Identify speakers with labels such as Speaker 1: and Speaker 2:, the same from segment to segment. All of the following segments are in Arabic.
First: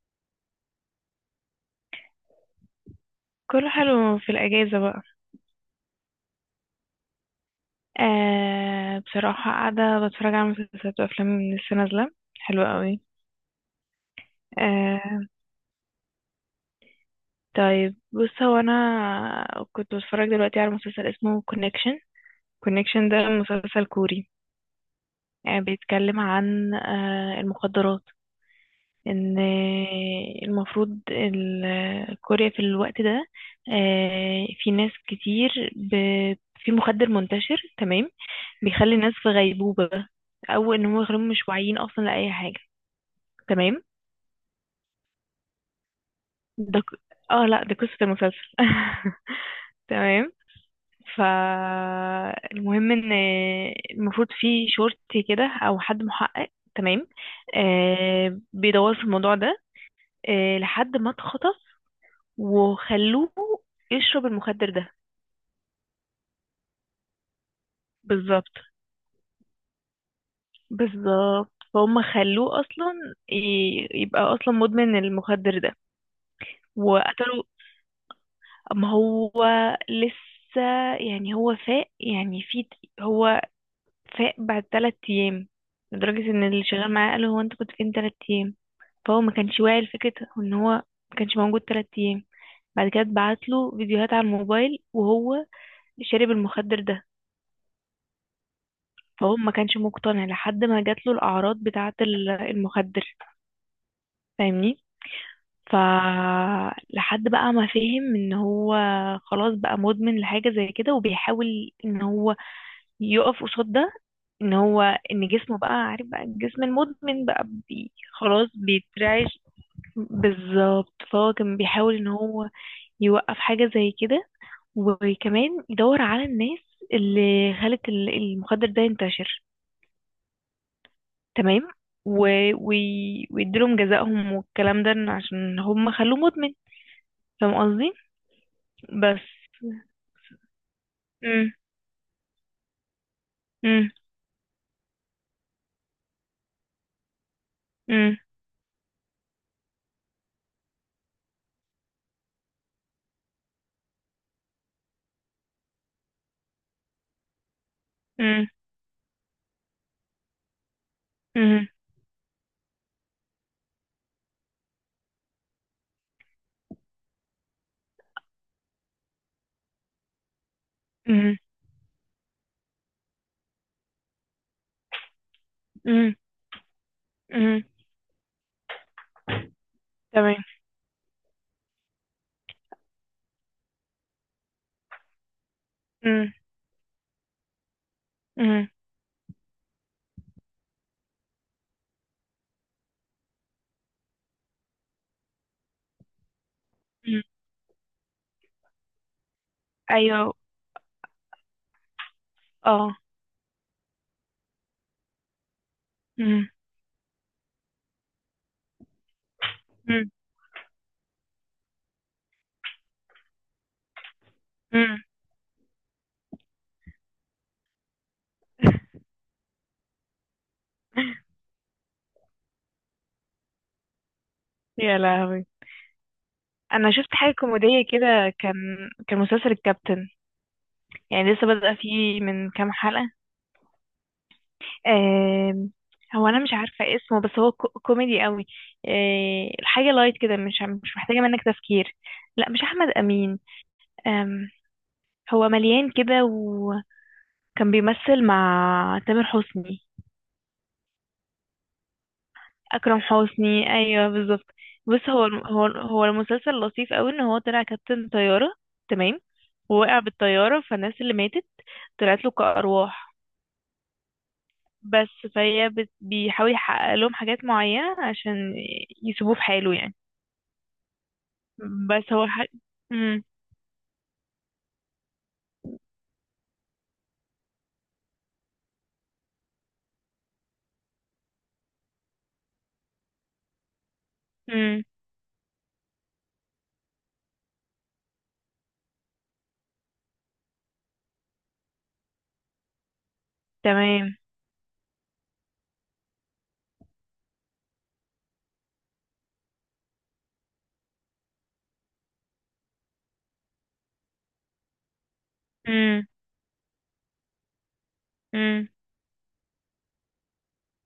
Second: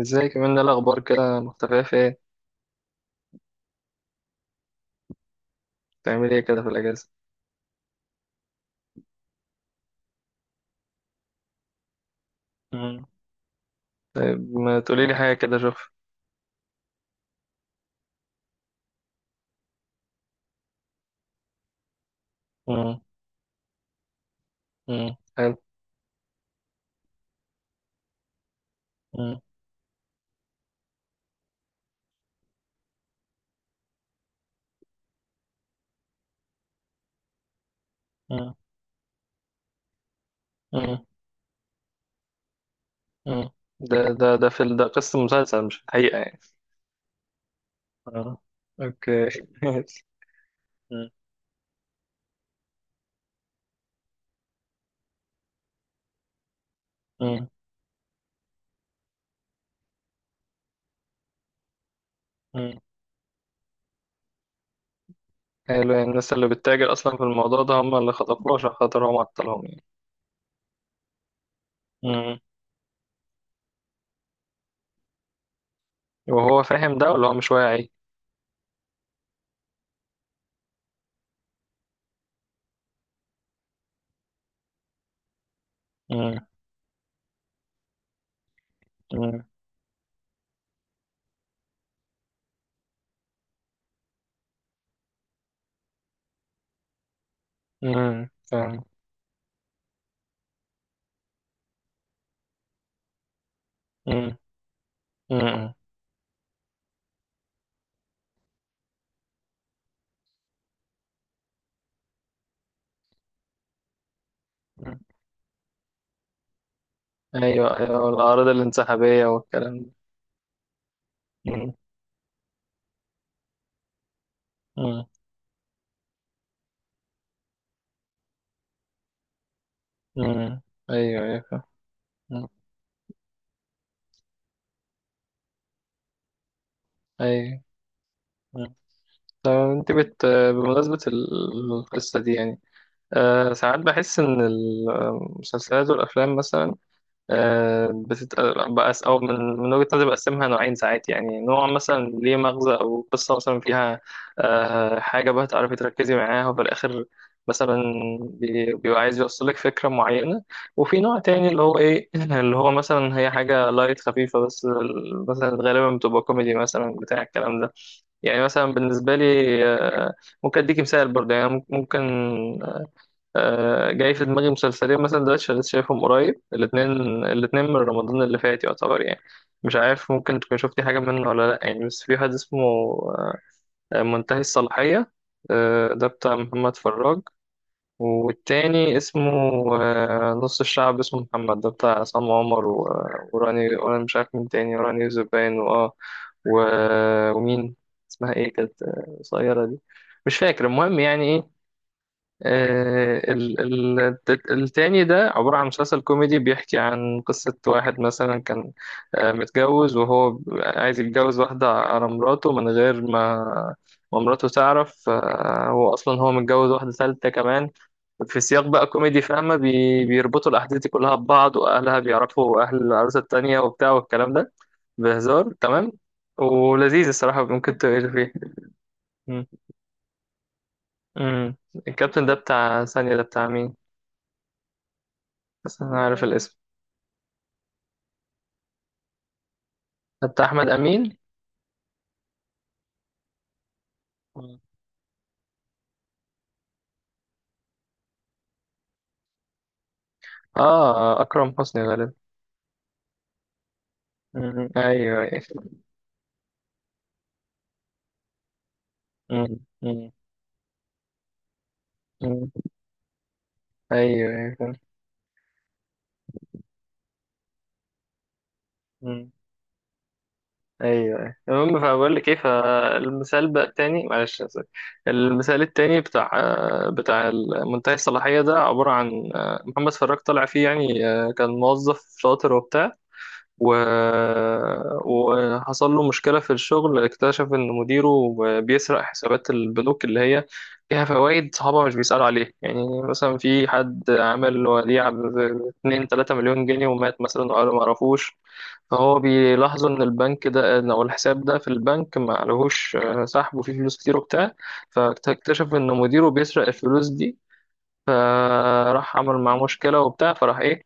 Speaker 1: ازاي كمان ده الاخبار كده مختفيه في ايه؟
Speaker 2: كله حلو في الأجازة بقى.
Speaker 1: بتعملي ايه كده في الاجازه؟
Speaker 2: بصراحة قاعدة بتفرج على مسلسلات وأفلام لسه نازلة، حلوة قوي.
Speaker 1: مم. طيب، ما تقولي لي
Speaker 2: آه
Speaker 1: حاجه كده اشوف.
Speaker 2: طيب بص، هو أنا كنت بتفرج دلوقتي على مسلسل اسمه كونكشن.
Speaker 1: مم.
Speaker 2: كونكشن ده مسلسل كوري.
Speaker 1: مم. حلو.
Speaker 2: بيتكلم عن المخدرات. إن
Speaker 1: مم.
Speaker 2: المفروض كوريا في الوقت ده في ناس كتير في مخدر منتشر. تمام.
Speaker 1: مم.
Speaker 2: بيخلي الناس في غيبوبة، او ان هم
Speaker 1: مم.
Speaker 2: يخلوهم مش واعيين اصلا لاي حاجه.
Speaker 1: مم.
Speaker 2: تمام.
Speaker 1: ده ده قصه مسلسل مش الحقيقه يعني.
Speaker 2: ده ك... اه لا، دي قصه
Speaker 1: اه،
Speaker 2: المسلسل.
Speaker 1: اوكي ماشي.
Speaker 2: تمام.
Speaker 1: مم.
Speaker 2: فالمهم ان المفروض في شرطي كده او حد محقق. تمام.
Speaker 1: مم.
Speaker 2: بيدور في الموضوع ده، لحد ما اتخطف
Speaker 1: مم.
Speaker 2: وخلوه يشرب المخدر ده.
Speaker 1: حلو، يعني الناس اللي بتتاجر اصلا في الموضوع ده هم اللي
Speaker 2: بالظبط،
Speaker 1: خطفوه عشان خاطر هو معطلهم يعني.
Speaker 2: بالظبط. فهم
Speaker 1: مم.
Speaker 2: خلوه اصلا يبقى اصلا مدمن المخدر ده
Speaker 1: وهو فاهم ده ولا هو
Speaker 2: وقتلوا.
Speaker 1: مش واعي؟
Speaker 2: ما هو لسه يعني هو فاق يعني في، هو فاق بعد 3 ايام، لدرجة ان
Speaker 1: مم.
Speaker 2: اللي شغال معاه قال له: هو انت كنت فين 3 ايام؟ فهو ما
Speaker 1: مم.
Speaker 2: كانش واعي لفكرة ان هو ما كانش موجود 3 ايام. بعد كده اتبعت له فيديوهات على الموبايل وهو شارب المخدر ده.
Speaker 1: مم. فاهم.
Speaker 2: فهو ما كانش مقتنع لحد ما جات له الاعراض بتاعة المخدر.
Speaker 1: مم.
Speaker 2: فاهمني؟
Speaker 1: مم.
Speaker 2: ف لحد بقى ما فهم ان هو خلاص بقى مدمن لحاجة زي كده، وبيحاول ان هو يقف قصاد ده. ان هو ان جسمه بقى عارف، بقى الجسم المدمن بقى
Speaker 1: ايوه،
Speaker 2: بي
Speaker 1: ايوه، الاعراض
Speaker 2: خلاص
Speaker 1: الانسحابيه
Speaker 2: بيترعش.
Speaker 1: والكلام ده.
Speaker 2: بالظبط. فهو كان
Speaker 1: مم.
Speaker 2: بيحاول ان هو يوقف حاجة زي كده،
Speaker 1: مم.
Speaker 2: وكمان يدور على الناس اللي خلت المخدر ده ينتشر.
Speaker 1: مم. ايوه، ايوه، فاهم.
Speaker 2: تمام. و...
Speaker 1: مم.
Speaker 2: ويديلهم جزائهم والكلام ده، إن عشان هم خلوه مدمن. فاهم
Speaker 1: ايوه.
Speaker 2: قصدي؟
Speaker 1: مم.
Speaker 2: بس.
Speaker 1: طب انت بت بمناسبة
Speaker 2: مم.
Speaker 1: القصة دي يعني. ساعات
Speaker 2: مم.
Speaker 1: بحس ان المسلسلات والافلام مثلا، آه،
Speaker 2: مم.
Speaker 1: بتت... بقى أو من وجهة نظري بقسمها نوعين، ساعات يعني نوع مثلا ليه مغزى أو قصة مثلا فيها حاجة بقى تعرفي تركزي معاها وفي الآخر، مثلا
Speaker 2: مم.
Speaker 1: بيبقى عايز يوصلك فكرة معينة. وفي نوع تاني اللي
Speaker 2: مم.
Speaker 1: هو إيه اللي هو مثلا هي حاجة لايت خفيفة بس مثلا غالبا بتبقى كوميدي مثلا بتاع الكلام ده. يعني مثلا بالنسبة لي، آه، ممكن أديك مثال برضه يعني ممكن، جاي في دماغي مسلسلين مثلا دلوقتي شغال شايفهم
Speaker 2: مم.
Speaker 1: قريب الاتنين.
Speaker 2: مم.
Speaker 1: الاتنين من رمضان اللي فات يعتبر يعني، مش عارف ممكن
Speaker 2: تمام.
Speaker 1: تكون شفتي حاجة منه ولا لأ، يعني بس في واحد اسمه منتهي الصلاحية، ده
Speaker 2: مم.
Speaker 1: بتاع محمد فراج. والتاني اسمه نص الشعب، اسمه محمد، ده بتاع عصام عمر وراني، وأنا مش عارف مين تاني، وراني زبان
Speaker 2: مم.
Speaker 1: ومين اسمها ايه، كانت قصيرة دي،
Speaker 2: ايوه.
Speaker 1: مش فاكر. المهم يعني ايه،
Speaker 2: اه.
Speaker 1: التاني ده عبارة عن مسلسل كوميدي
Speaker 2: مم.
Speaker 1: بيحكي عن قصة واحد مثلا كان متجوز
Speaker 2: مم.
Speaker 1: وهو عايز يتجوز واحدة على مراته من غير ما ما مراته
Speaker 2: مم.
Speaker 1: تعرف، هو أصلا هو متجوز واحدة ثالثة كمان في سياق بقى كوميدي، فاهمة، بيربطوا الأحداث دي كلها ببعض، وأهلها بيعرفوا أهل العروسة التانية وبتاع والكلام ده.
Speaker 2: يا لهوي.
Speaker 1: بهزار تمام
Speaker 2: انا شفت
Speaker 1: ولذيذ
Speaker 2: حاجه
Speaker 1: الصراحة، ممكن
Speaker 2: كوميديه
Speaker 1: تقري فيه.
Speaker 2: كده، كان كان
Speaker 1: م-
Speaker 2: مسلسل الكابتن. يعني لسه
Speaker 1: م.
Speaker 2: بدأ فيه
Speaker 1: الكابتن ده
Speaker 2: من كام
Speaker 1: بتاع
Speaker 2: حلقه.
Speaker 1: ثانية، ده بتاع مين؟
Speaker 2: آم،
Speaker 1: بس انا عارف
Speaker 2: هو انا مش
Speaker 1: الاسم.
Speaker 2: عارفه اسمه، بس هو كوميدي قوي. الحاجه لايت
Speaker 1: ده
Speaker 2: كده،
Speaker 1: بتاع
Speaker 2: مش
Speaker 1: احمد
Speaker 2: مش
Speaker 1: امين.
Speaker 2: محتاجه منك تفكير. لا مش احمد امين. آم،
Speaker 1: مم.
Speaker 2: هو مليان كده وكان بيمثل مع تامر حسني.
Speaker 1: اه، اكرم حسني غالبا.
Speaker 2: اكرم حسني، ايوه بالظبط.
Speaker 1: مم.
Speaker 2: بص
Speaker 1: ايوه،
Speaker 2: هو
Speaker 1: ايوه.
Speaker 2: هو المسلسل لطيف قوي ان هو طلع كابتن طياره. تمام.
Speaker 1: مم.
Speaker 2: ووقع
Speaker 1: مم.
Speaker 2: بالطياره، فالناس اللي ماتت طلعت له
Speaker 1: مم.
Speaker 2: كارواح.
Speaker 1: ايوه، ايوه، فاهم.
Speaker 2: بس فهي بيحاول يحقق لهم حاجات معينه عشان
Speaker 1: مم.
Speaker 2: يسيبوه في حاله يعني.
Speaker 1: ايوه، ايوه، المهم
Speaker 2: بس
Speaker 1: فبقول
Speaker 2: هو
Speaker 1: لك ايه،
Speaker 2: ح... مم.
Speaker 1: فالمثال بقى التاني، معلش أنا آسف. المثال التاني بتاع منتهي الصلاحيه ده عباره عن محمد فراج طالع فيه يعني كان موظف شاطر وبتاع و...
Speaker 2: مم.
Speaker 1: وحصل له مشكلة في الشغل، اكتشف إن مديره بيسرق حسابات البنوك اللي هي فيها فوائد صحابه مش بيسألوا عليه، يعني مثلا في حد
Speaker 2: تمام.
Speaker 1: عمل وديعة ب 2 3 مليون جنيه ومات مثلا وقالوا ما عرفوش، فهو بيلاحظوا إن البنك ده، أو الحساب ده في البنك ما عليهوش سحب، وفيه فلوس كتير وبتاع. فاكتشف إن
Speaker 2: مم.
Speaker 1: مديره بيسرق الفلوس دي،
Speaker 2: مم.
Speaker 1: فراح عمل معاه مشكلة وبتاع، فراح إيه،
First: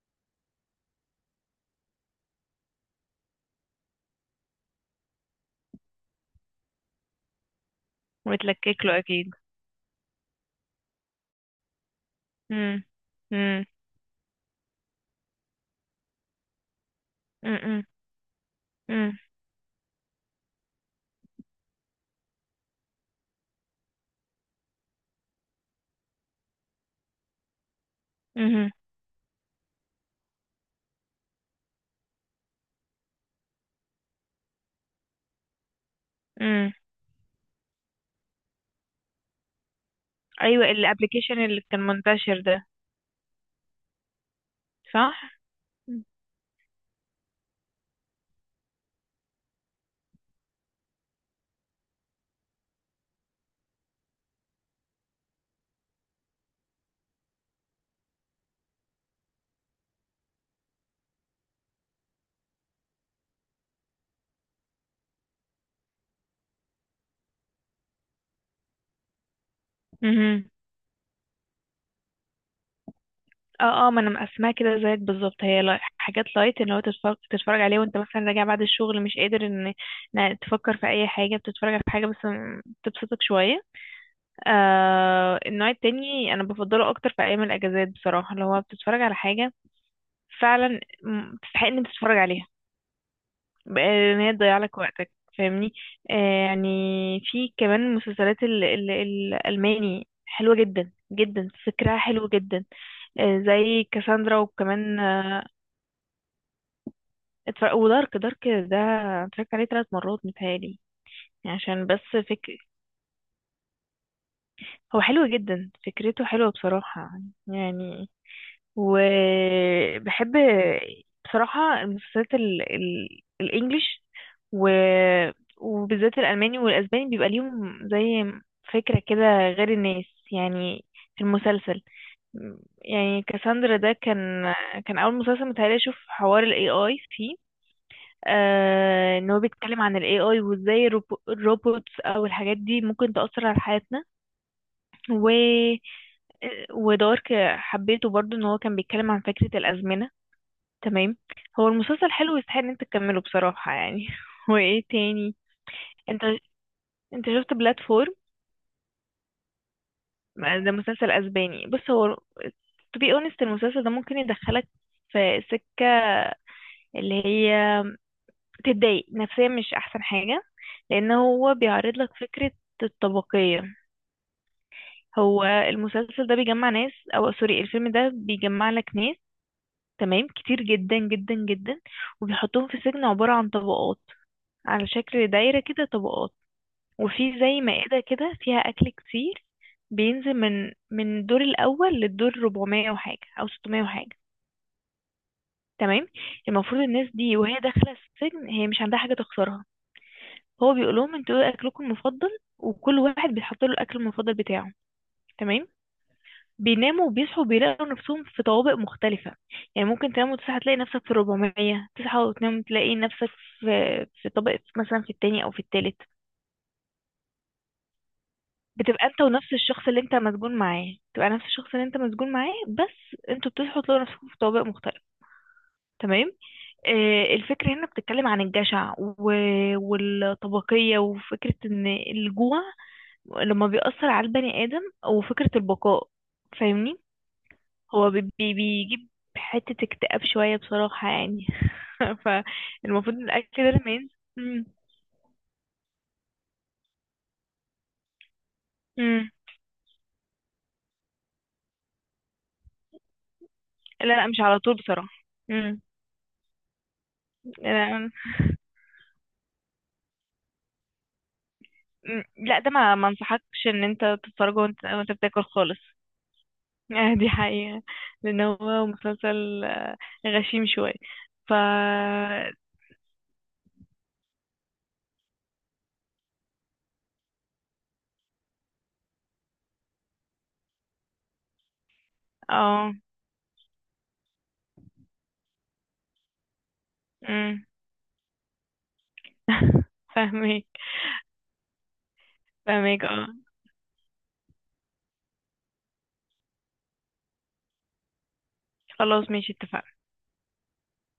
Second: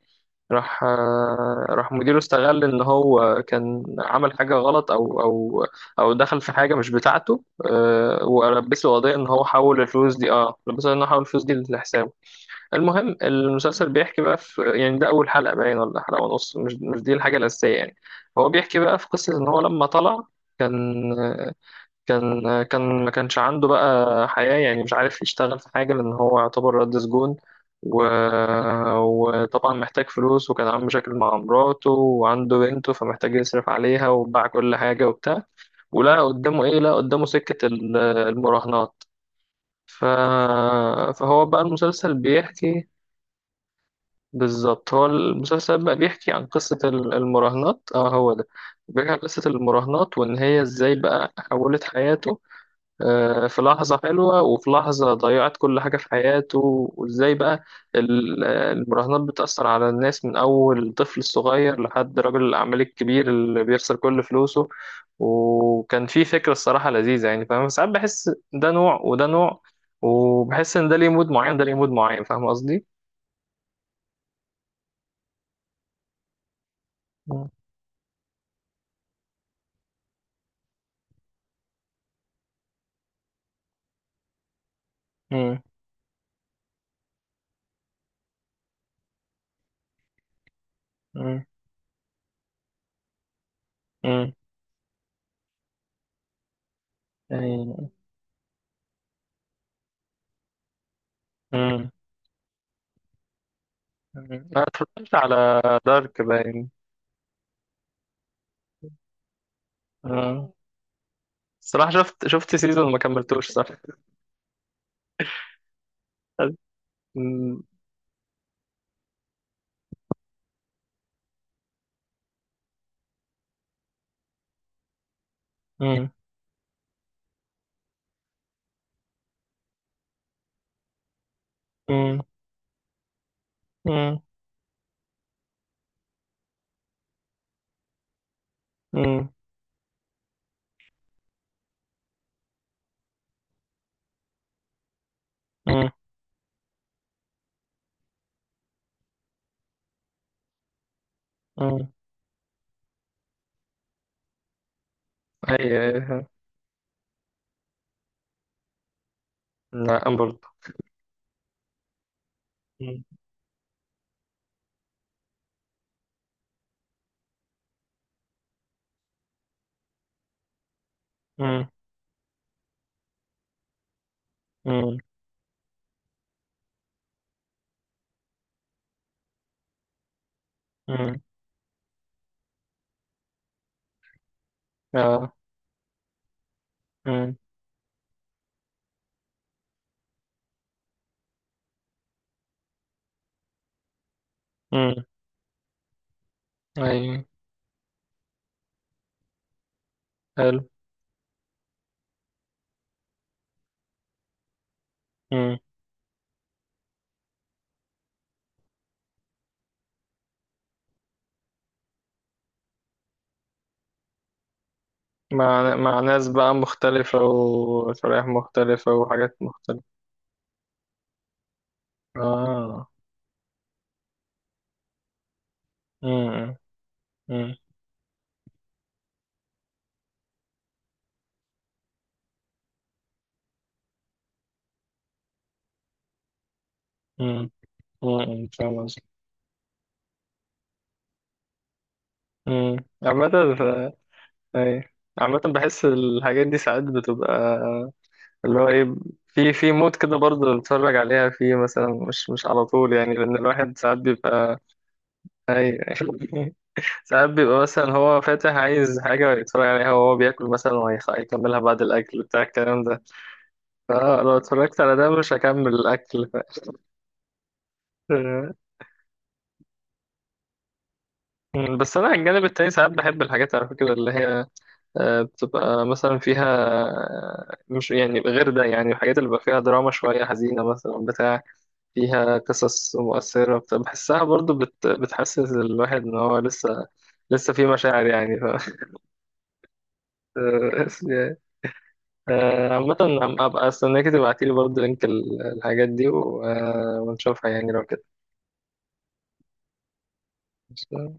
Speaker 1: راح مديره استغل ان هو كان عمل حاجه غلط او دخل في حاجه مش بتاعته،
Speaker 2: ويتلكك
Speaker 1: ولبسه
Speaker 2: له
Speaker 1: قضيه ان
Speaker 2: اكيد.
Speaker 1: هو حول الفلوس دي، لبسه ان هو حول الفلوس دي لحسابه.
Speaker 2: مم.
Speaker 1: المهم
Speaker 2: مم.
Speaker 1: المسلسل بيحكي بقى في يعني ده اول حلقه باين ولا حلقه ونص، مش دي الحاجه الاساسيه
Speaker 2: مم.
Speaker 1: يعني. هو بيحكي بقى في
Speaker 2: مم.
Speaker 1: قصه ان هو لما طلع كان كان ما كانش عنده بقى حياة يعني مش عارف يشتغل في حاجة لأن هو يعتبر رد سجون و...
Speaker 2: مم.
Speaker 1: وطبعا محتاج فلوس، وكان عنده مشاكل مع مراته وعنده بنته فمحتاج يصرف عليها وباع كل حاجة وبتاع، ولا قدامه
Speaker 2: مم.
Speaker 1: إيه، لا قدامه سكة المراهنات. ف...
Speaker 2: ايوه، الابلكيشن
Speaker 1: فهو بقى
Speaker 2: اللي كان
Speaker 1: المسلسل
Speaker 2: منتشر ده.
Speaker 1: بيحكي، بالظبط هو
Speaker 2: صح.
Speaker 1: المسلسل بقى بيحكي عن قصة المراهنات، اه، هو ده. بيحكي عن قصة المراهنات وإن هي إزاي بقى حولت حياته، في لحظة حلوة وفي لحظة ضيعت كل حاجة في حياته، وإزاي بقى المراهنات بتأثر على الناس من أول طفل صغير لحد رجل الأعمال الكبير اللي بيخسر كل فلوسه. وكان في فكرة الصراحة لذيذة، يعني فاهم، ساعات بحس ده نوع وده نوع،
Speaker 2: مهم.
Speaker 1: وبحس إن ده ليه مود معين ده ليه مود معين، فاهم قصدي؟
Speaker 2: اه اه، ما انا مقسماها كده زيك بالظبط. هي حاجات لايت اللي هو تتفرج
Speaker 1: مم.
Speaker 2: عليه وانت مثلا راجع بعد الشغل، مش قادر ان إن تفكر في اي حاجه، بتتفرج على حاجه بس تبسطك شويه. آه
Speaker 1: مم.
Speaker 2: النوع التاني انا بفضله اكتر في ايام الاجازات بصراحه، اللي هو بتتفرج على حاجه فعلا
Speaker 1: مم.
Speaker 2: تستحق ان أنت تتفرج عليها، ان
Speaker 1: مم.
Speaker 2: هي تضيع لك وقتك. فاهمني؟ آه يعني في
Speaker 1: يعني،
Speaker 2: كمان مسلسلات ال ال الالماني حلوه جدا جدا،
Speaker 1: مم.
Speaker 2: فكرها حلو جدا. آه، زي كاساندرا،
Speaker 1: مم. أنا
Speaker 2: وكمان
Speaker 1: اتفرجت
Speaker 2: آه،
Speaker 1: على دارك، باين.
Speaker 2: اتفرج. ودارك ده اتفرجت عليه 3 مرات
Speaker 1: مم.
Speaker 2: متهيألي، يعني عشان
Speaker 1: الصراحة
Speaker 2: بس
Speaker 1: شفت شفت سيزون ما كملتوش، صح؟
Speaker 2: هو حلو جدا، فكرته حلوة بصراحة
Speaker 1: مم.
Speaker 2: يعني. وبحب بصراحة المسلسلات الإنجليش، و...
Speaker 1: مم.
Speaker 2: وبالذات الألماني والأسباني، بيبقى ليهم زي فكرة كده غير الناس يعني في المسلسل.
Speaker 1: مم.
Speaker 2: يعني كاساندرا ده
Speaker 1: مم.
Speaker 2: كان كان أول مسلسل متهيألي أشوف حوار ال AI فيه. آه
Speaker 1: مم.
Speaker 2: ان هو بيتكلم عن ال AI وازاي الروبوتس او الحاجات دي ممكن تأثر على حياتنا. و
Speaker 1: مم.
Speaker 2: ودارك حبيته برضو، ان هو كان بيتكلم عن فكرة الأزمنة. تمام. هو
Speaker 1: مم.
Speaker 2: المسلسل حلو ويستحق ان انت تكمله بصراحة يعني. وايه تاني؟
Speaker 1: أيوة،
Speaker 2: انت
Speaker 1: أيوة.
Speaker 2: شفت بلاتفورم؟
Speaker 1: لا، أنا برضه.
Speaker 2: ده مسلسل اسباني. بص هو to
Speaker 1: مم.
Speaker 2: be honest المسلسل ده ممكن يدخلك في سكة اللي هي تضايق نفسيا، مش احسن حاجة، لان هو
Speaker 1: مم.
Speaker 2: بيعرض لك فكرة الطبقية.
Speaker 1: مم.
Speaker 2: هو المسلسل ده بيجمع ناس، او سوري، الفيلم ده بيجمع لك ناس تمام كتير جدا
Speaker 1: مم.
Speaker 2: جدا جدا، وبيحطهم في سجن عبارة عن طبقات، على شكل
Speaker 1: آه.
Speaker 2: دايرة كده طبقات،
Speaker 1: مم.
Speaker 2: وفي زي مائدة كده فيها أكل كتير، بينزل من الدور الأول للدور 400 وحاجة أو 600 وحاجة.
Speaker 1: مم.
Speaker 2: تمام. المفروض الناس
Speaker 1: أيوة.
Speaker 2: دي وهي داخلة السجن هي مش عندها حاجة تخسرها.
Speaker 1: حلو.
Speaker 2: هو بيقول لهم: انتوا ايه أكلكم المفضل؟ وكل واحد بيحط له الأكل المفضل بتاعه.
Speaker 1: مم.
Speaker 2: تمام. بيناموا وبيصحوا بيلاقوا نفسهم في طوابق مختلفة. يعني ممكن تنام وتصحى تلاقي نفسك في الربعمية، تصحى وتنام تلاقي نفسك في في طابق مثلا في التاني أو في
Speaker 1: مع
Speaker 2: التالت.
Speaker 1: ناس بقى مختلفة وشرائح مختلفة
Speaker 2: بتبقى انت
Speaker 1: وحاجات
Speaker 2: ونفس الشخص
Speaker 1: مختلفة.
Speaker 2: اللي انت مسجون معاه، بتبقى نفس الشخص اللي انت مسجون معاه،
Speaker 1: آه.
Speaker 2: بس انتوا بتصحوا تلاقوا نفسكم في طوابق مختلفة. تمام.
Speaker 1: مم.
Speaker 2: آه
Speaker 1: مم.
Speaker 2: الفكرة هنا بتتكلم عن الجشع والطبقية، وفكرة ان الجوع لما بيأثر على البني آدم، وفكرة البقاء. فاهمني؟
Speaker 1: مم.
Speaker 2: هو
Speaker 1: مم. فاهم قصدي.
Speaker 2: بيجيب حتة اكتئاب شوية بصراحة يعني.
Speaker 1: امم
Speaker 2: فالمفروض
Speaker 1: عامة،
Speaker 2: الأكل ده لما
Speaker 1: ف-
Speaker 2: ينزل. مم.
Speaker 1: أيوة، عامة بحس الحاجات دي ساعات بتبقى اللي هو ايه،
Speaker 2: مم.
Speaker 1: في مود كده برضه نتفرج عليها فيه مثلا، مش على طول يعني لأن الواحد ساعات
Speaker 2: لا لا، مش
Speaker 1: بيبقى،
Speaker 2: على طول بصراحة.
Speaker 1: أي
Speaker 2: مم.
Speaker 1: ساعات بيبقى مثلا
Speaker 2: لا.
Speaker 1: هو فاتح عايز حاجة يتفرج عليها وهو بياكل مثلا وهيكملها بعد الأكل
Speaker 2: مم.
Speaker 1: بتاع
Speaker 2: لا، ده
Speaker 1: الكلام
Speaker 2: ما
Speaker 1: ده،
Speaker 2: ما انصحكش ان انت
Speaker 1: فلو
Speaker 2: تتفرج
Speaker 1: اتفرجت
Speaker 2: وانت
Speaker 1: على ده مش
Speaker 2: بتاكل
Speaker 1: هكمل
Speaker 2: خالص.
Speaker 1: الأكل.
Speaker 2: آه، دي حقيقة. لان هو مسلسل غشيم شوية. ف
Speaker 1: بس أنا على الجانب التاني ساعات بحب الحاجات على فكرة اللي هي بتبقى مثلا فيها مش يعني غير ده، يعني الحاجات اللي بيبقى فيها دراما شوية حزينة مثلا بتاع، فيها
Speaker 2: اه.
Speaker 1: قصص مؤثرة، بحسها برضو بتحسس الواحد إن هو لسه
Speaker 2: مم.
Speaker 1: في مشاعر يعني.
Speaker 2: فاهمك.
Speaker 1: عامة،
Speaker 2: فاهمك اه.
Speaker 1: أبقى أستناك تبعتيلي برضو لينك الحاجات دي ونشوفها يعني لو
Speaker 2: خلاص ماشي، اتفقنا.
Speaker 1: كده